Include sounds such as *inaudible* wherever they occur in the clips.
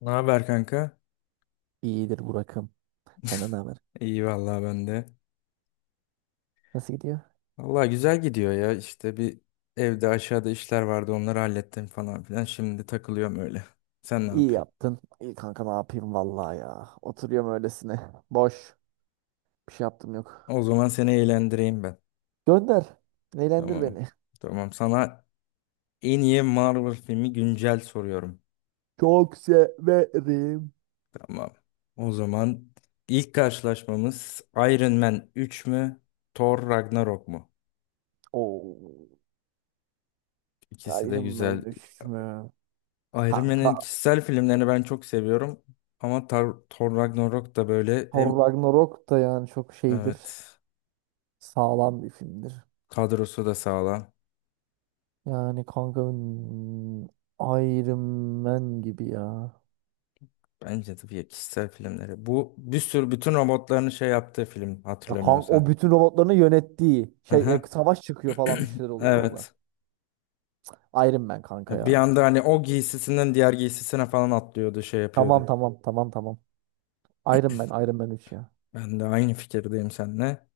Ne haber kanka? İyidir Burak'ım. Senden ne haber? İyi vallahi ben de. Nasıl gidiyor? Vallahi güzel gidiyor ya. İşte bir evde aşağıda işler vardı onları hallettim falan filan. Şimdi takılıyorum öyle. Sen ne İyi yapıyorsun? yaptın. İyi kanka ne yapayım vallahi ya. Oturuyorum öylesine. Boş. Bir şey yaptım yok. O zaman seni eğlendireyim ben. Gönder. Eğlendir Tamam. beni. Tamam. Sana en iyi Marvel filmi güncel soruyorum. Çok severim. Tamam. O zaman ilk karşılaşmamız Iron Man 3 mü? Thor Ragnarok mu? Oo. İkisi de Iron güzel. Man 3 mü? Iron Kanka Man'in kişisel filmlerini ben çok seviyorum. Ama Thor Ragnarok da böyle Thor hem. Ragnarok da yani çok şeydir. Evet. Sağlam bir filmdir. Kadrosu da sağlam. Yani kanka Iron Man gibi ya. Bence de bir kişisel filmleri. Bu bir sürü bütün robotların şey yaptığı film Ya kanka o hatırlamıyorsan. bütün robotlarını yönettiği şey Aha. savaş çıkıyor falan bir şeyler *clears throat* oluyor orada. Evet. Iron Man kanka Ya ya. bir anda hani o giysisinden diğer giysisine falan atlıyordu, şey Tamam yapıyordu. tamam tamam tamam. Iron Man Iron Man 3 ya. Ben de aynı fikirdeyim seninle.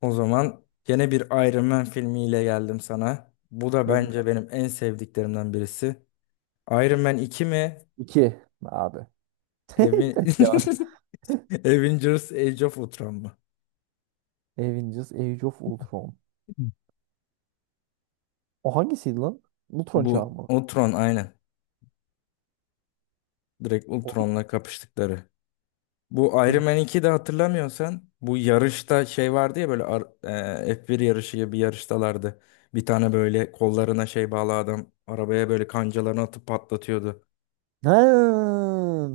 O zaman gene bir Iron Man filmiyle geldim sana. Bu da Böyle bence benim en sevdiklerimden birisi. Iron Man 2 mi? abi. *laughs* Aven- Evet ya. *laughs* Avengers Age of Ultron mu? Avengers Age of Ultron. O hangisiydi lan? Ultron çağı Bu mı? Ultron aynen. Direkt O- Ultron'la kapıştıkları. Bu Iron Ult- Man 2'de hatırlamıyorsan bu yarışta şey vardı ya böyle F1 yarışı gibi bir yarıştalardı. Bir tane böyle kollarına şey bağlı adam arabaya böyle kancalarını atıp patlatıyordu. Ha,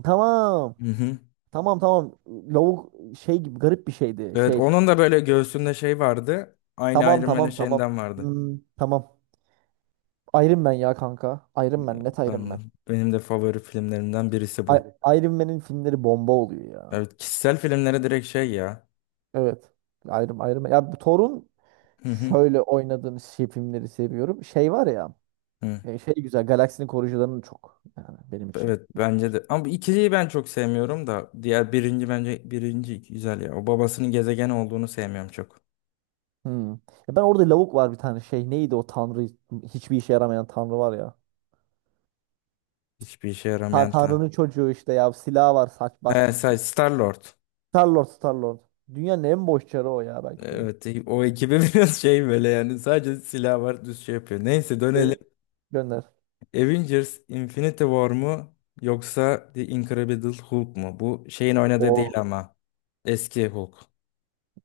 tamam. Hı hı. Tamam tamam. Lavuk şey gibi garip bir şeydi. Evet Şey. onun da böyle göğsünde şey vardı. Aynı Tamam Iron Man'in tamam tamam. şeyinden vardı. Hmm, tamam. Iron Man ya kanka. Iron Man net Iron Ben de, Man. benim de favori filmlerimden birisi bu. Iron Man'in filmleri bomba oluyor ya. Evet kişisel filmlere direkt şey ya. Evet. Ayrım ayrım. Ya bu Thor'un Hı hı. şöyle oynadığını şey filmleri seviyorum. Şey var ya. Hı. Şey güzel. Galaksinin koruyucularının çok. Yani benim için. Evet bence de. Ama bu ikiliyi ben çok sevmiyorum da. Diğer birinci bence birinci güzel ya. O babasının gezegen olduğunu sevmiyorum çok. Hmm. Ya ben orada lavuk var bir tane şey. Neydi o tanrı? Hiçbir işe yaramayan tanrı var ya. Hiçbir işe Ta yaramayan. tanrının çocuğu işte ya. Silah var. Saç baş. He say Star-Lord. Star-Lord Star-Lord. Dünyanın en boş çarı o ya belki de. Evet o ekibi *laughs* biraz şey böyle, yani sadece silah var düz şey yapıyor. Neyse dönelim. Evet. Gönder. Avengers Infinity War mu yoksa The Incredible Hulk mu? Bu şeyin oynadığı değil O ama eski Hulk.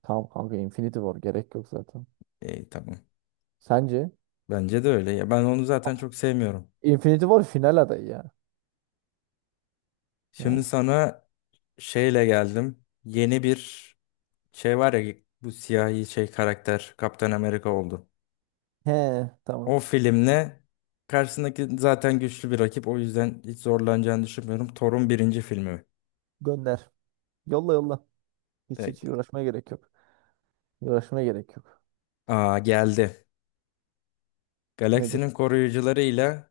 tamam kanka, Infinity War gerek yok zaten. İyi, tamam. Sence? Bence de öyle ya. Ben onu zaten çok sevmiyorum. Infinity War final adayı ya. Şimdi Ha. sana şeyle geldim. Yeni bir şey var ya, bu siyahi şey karakter Kaptan Amerika oldu. He, tamam. O filmle karşısındaki zaten güçlü bir rakip. O yüzden hiç zorlanacağını düşünmüyorum. Thor'un birinci filmi. Gönder. Yolla yolla. Hiç De- hiç uğraşmaya gerek yok. Uğraşmaya gerek yok. Aa, geldi. Nedir? Galaksinin koruyucuları ile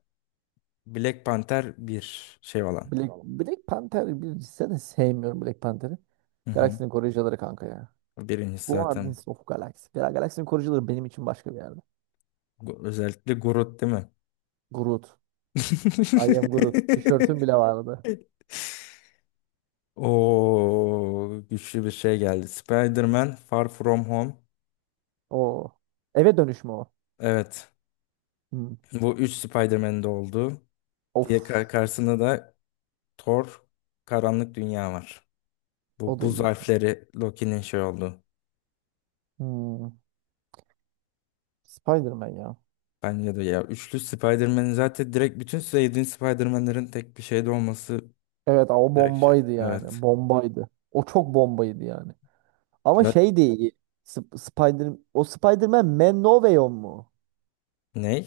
Black Panther bir şey olan. Tamam. Black Panther bir zaten, sevmiyorum Black Panther'ı. Hı hı. Galaksinin koruyucuları kanka ya. Birincisi zaten. Guardians of Galaxy. Galaksinin koruyucuları benim için başka bir yerde. Özellikle Groot değil mi? Groot. I am Groot. Tişörtüm *laughs* bile vardı. O güçlü bir şey geldi. Spider-Man Far From Home. O. Eve dönüşme o. Evet. Hmm. Bu 3 Spider-Man'de oldu. Of. Diye karşısında da Thor Karanlık Dünya var. O Bu da buz iyi. harfleri Loki'nin şey oldu. Hmm. Spider-Man ya. Bence de ya, üçlü Spider-Man'in zaten direkt bütün sevdiğin Spider-Man'lerin tek bir şeyde olması Evet, o direkt şey. bombaydı Evet. yani. Bombaydı. O çok bombaydı yani. Ama La- şey değil. Spider-Man Man No Way Home mu? ne?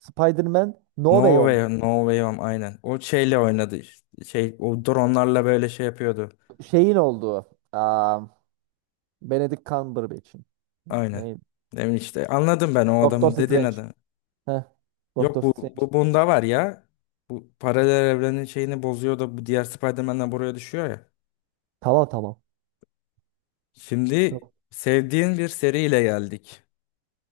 Spider-Man No Way No Home. Way, No Way Home aynen. O şeyle oynadı işte. Şey, o dronlarla böyle şey yapıyordu. Şeyin olduğu. Aa, Benedict Cumberbatch'in. Aynen. Neydi? Demin işte anladım ben o Doctor adamın, dediğin Strange. adam. Heh. Doctor Yok bu, Strange. bu bunda var ya. Bu paralel evrenin şeyini bozuyor da bu diğer Spider-Man'den buraya düşüyor ya. Tamam tamam. Şimdi Tamam. sevdiğin bir seriyle geldik.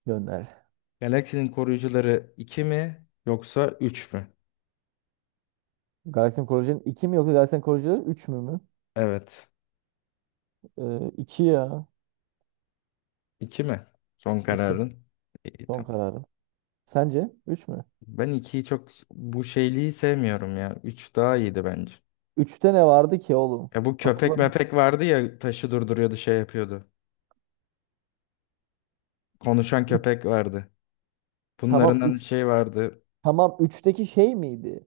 Gönder. Galaksinin Koruyucuları 2 mi yoksa 3 mü? Galaxy Koleji'nin iki mi yoksa Galaxy Koleji'nin 3 mü? Evet. 2 ya. 2 mi? Son 2. kararın. İyi, Son tamam. kararım. Sence üç mü? Ben ikiyi çok bu şeyliği sevmiyorum ya. 3 daha iyiydi bence. Üç'te ne vardı ki oğlum? Ya bu köpek Hatırlamıyorum. mepek vardı ya, taşı durduruyordu, şey yapıyordu. Konuşan köpek vardı. Bunların Tamam, hani 3. şey vardı. Tamam, üçteki şey miydi?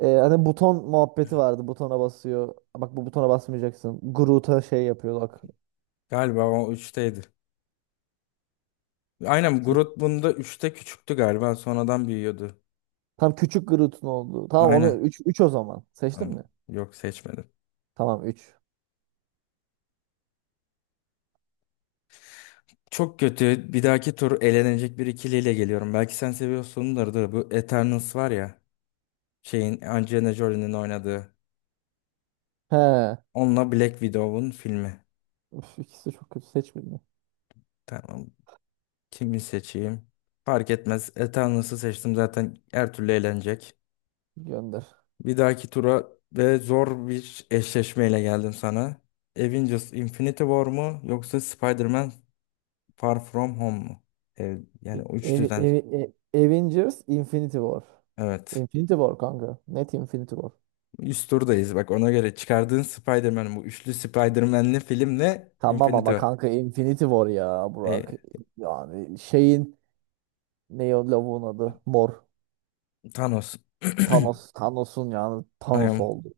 Hani buton muhabbeti vardı. Butona basıyor. Bak, bu butona basmayacaksın. Groot'a şey yapıyor, bak. Galiba o üçteydi. Aynen, Seç- Groot bunda 3'te küçüktü galiba, sonradan büyüyordu. Tam küçük Groot'un oldu. Tamam, onu Aynen. üç, 3 o zaman. Seçtin mi? Tamam. Yok, seçmedim. Tamam, üç. Çok kötü. Bir dahaki tur elenecek bir ikiliyle geliyorum. Belki sen seviyorsundur da, bu Eternals var ya. Şeyin, Angelina Jolie'nin oynadığı. He. Onunla Black Widow'un filmi. Üf, ikisi çok kötü, seçmedi. Tamam. Kimi seçeyim? Fark etmez. Eternals'ı seçtim, zaten her türlü eğlenecek. Gönder. Bir dahaki tura ve zor bir eşleşmeyle geldim sana. Avengers Infinity War mu yoksa Spider-Man Far From Home mu? Yani E- o Evi, üçlüden. evi, Avengers Infinity War. Evet. Infinity War kanka. Net Infinity War. Üst turdayız bak, ona göre çıkardığın Spider-Man bu üçlü Spider-Man'li filmle Tamam Infinity ama War. kanka Infinity War ya, Burak. Ee, Yani şeyin, ne o lavuğun adı? Mor. Thanos. *clears throat* Thanos. Thanos'un yani, Thanos I oldu.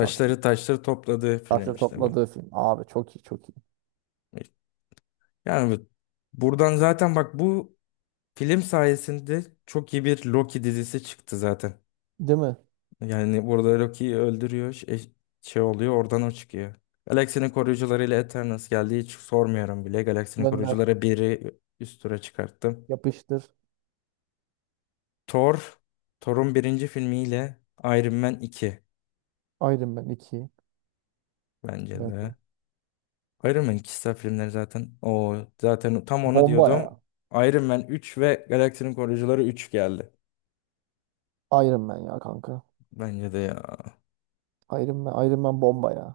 Çok iyi. taşları topladığı film Taşla işte bu. topladığı film. Abi çok iyi, çok iyi. Yani buradan zaten bak, bu film sayesinde çok iyi bir Loki dizisi çıktı zaten. Değil mi? Yani burada Loki'yi öldürüyor. Şey, şey oluyor oradan o çıkıyor. Galaksinin koruyucularıyla Eternals geldi. Hiç sormuyorum bile. Galaksinin Gönder. koruyucuları biri üst tura çıkarttım. Yapıştır. Thor. Thor'un birinci filmiyle Iron Man 2, Iron Man iki. bence de. Bence. Iron Man kişisel filmleri zaten. O zaten, tam onu Bomba diyordum. ya. Iron Man 3 ve Galaksinin Koruyucuları 3 geldi. Iron Man ya kanka. Bence de ya. Iron Man, Iron Man bomba ya.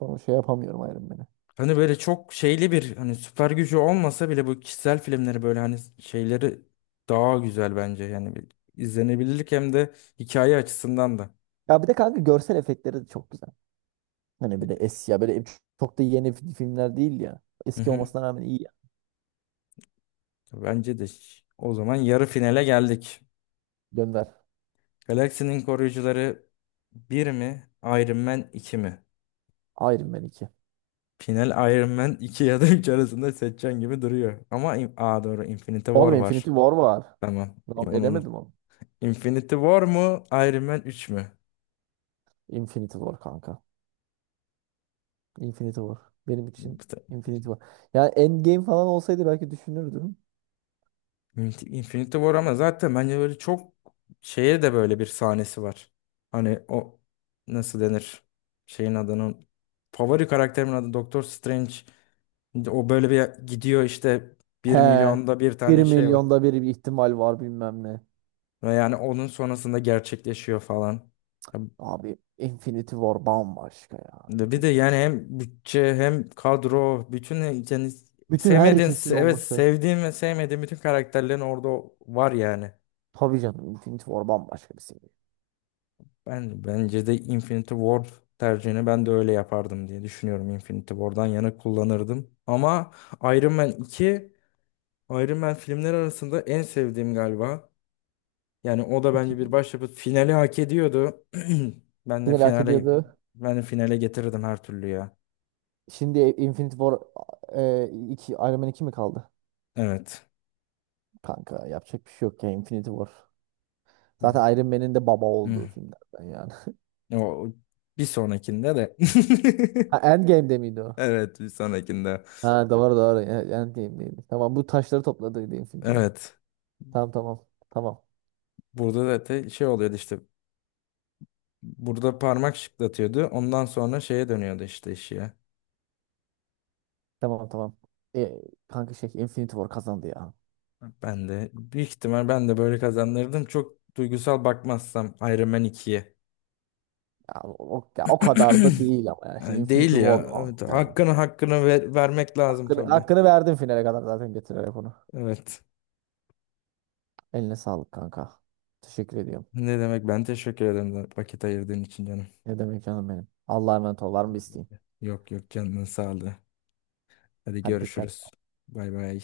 Bunu şey yapamıyorum, Iron Man'i. Hani böyle çok şeyli bir, hani süper gücü olmasa bile, bu kişisel filmleri böyle hani şeyleri daha güzel bence. Yani bir izlenebilirlik hem de hikaye açısından da. Ya bir de kanka görsel efektleri de çok güzel. Hani bir de eski ya böyle, çok da yeni filmler değil ya. Hı Eski hı. olmasına rağmen iyi ya. Bence de o zaman yarı finale geldik. Gönder. Galaksinin Koruyucuları bir mi? Iron Man 2 mi? Iron Man iki. Final Iron Man 2 ya da 3 arasında seçeceğin gibi duruyor. Ama Aa, doğru, Infinity War Oğlum, var. Infinity War var. Tamam. Ben Onu unut. elemedim onu. Infinity War mu? Iron Man 3 mü? Infinity War kanka. Infinity War. Benim için Infinity War. Yani Endgame falan olsaydı belki düşünürdüm. Infinity War ama zaten bence böyle çok şeye de böyle bir sahnesi var. Hani o, nasıl denir? Şeyin adının, favori karakterimin adı Doktor Strange. O böyle bir gidiyor işte, He. bir milyonda bir Bir tane şey var. milyonda bir ihtimal var bilmem ne. Ve yani onun sonrasında gerçekleşiyor falan. Ya Abi Infinity War bambaşka ya. bir de Infinity. yani hem bütçe hem kadro bütün, yani Bütün sevmediğin, herkesin evet, olması. sevdiğim ve sevmediğim bütün karakterlerin orada var yani. Tabii canım, Infinity War bambaşka bir seviye. Ben, bence de Infinity Ward tercihini ben de öyle yapardım diye düşünüyorum. Infinity War'dan yana kullanırdım. Ama Iron Man 2, Iron Man filmleri arasında en sevdiğim galiba. Yani o da bence İki, bir başyapıt. Finali hak ediyordu. *clears throat* Ben de final hak finale ediyordu. ben de finale getirirdim her türlü ya. Şimdi Infinity War, iki, Iron Man iki mi kaldı? Evet. Kanka yapacak bir şey yok ya, Infinity War. Zaten Iron Man'in de baba Hı. olduğu filmlerden yani. *laughs* O bir sonrakinde de. Ha, *laughs* Endgame'de miydi o? Evet, bir sonrakinde. Ha, doğru doğru. Endgame'deydi. Tamam, bu taşları topladıydı Infinity War. Evet. Tamam tamam. Tamam. Burada da şey oluyordu işte, burada parmak şıklatıyordu. Ondan sonra şeye dönüyordu işte, iş ya. Tamam tamam. E, kanka şey Infinity War kazandı ya. Ben de büyük ihtimal ben de böyle kazanırdım. Çok duygusal bakmazsam Iron Man 2'ye. Ya o, ya o kadar da *clears throat* değil ama ya. Şimdi Yani değil Infinity War ya. Evet, kanka. Ya. hakkını vermek lazım Hakkını, tabii. hakkını verdim finale kadar zaten, getirerek onu. Evet. Eline sağlık kanka. Teşekkür ediyorum. Ne demek, ben teşekkür ederim da vakit ayırdığın için canım. Ne demek canım benim. Allah'a emanet ol. Var mı bir isteğin? Yok yok, canının sağlığı. Hadi Hadi, dikkat. görüşürüz. Bay bay.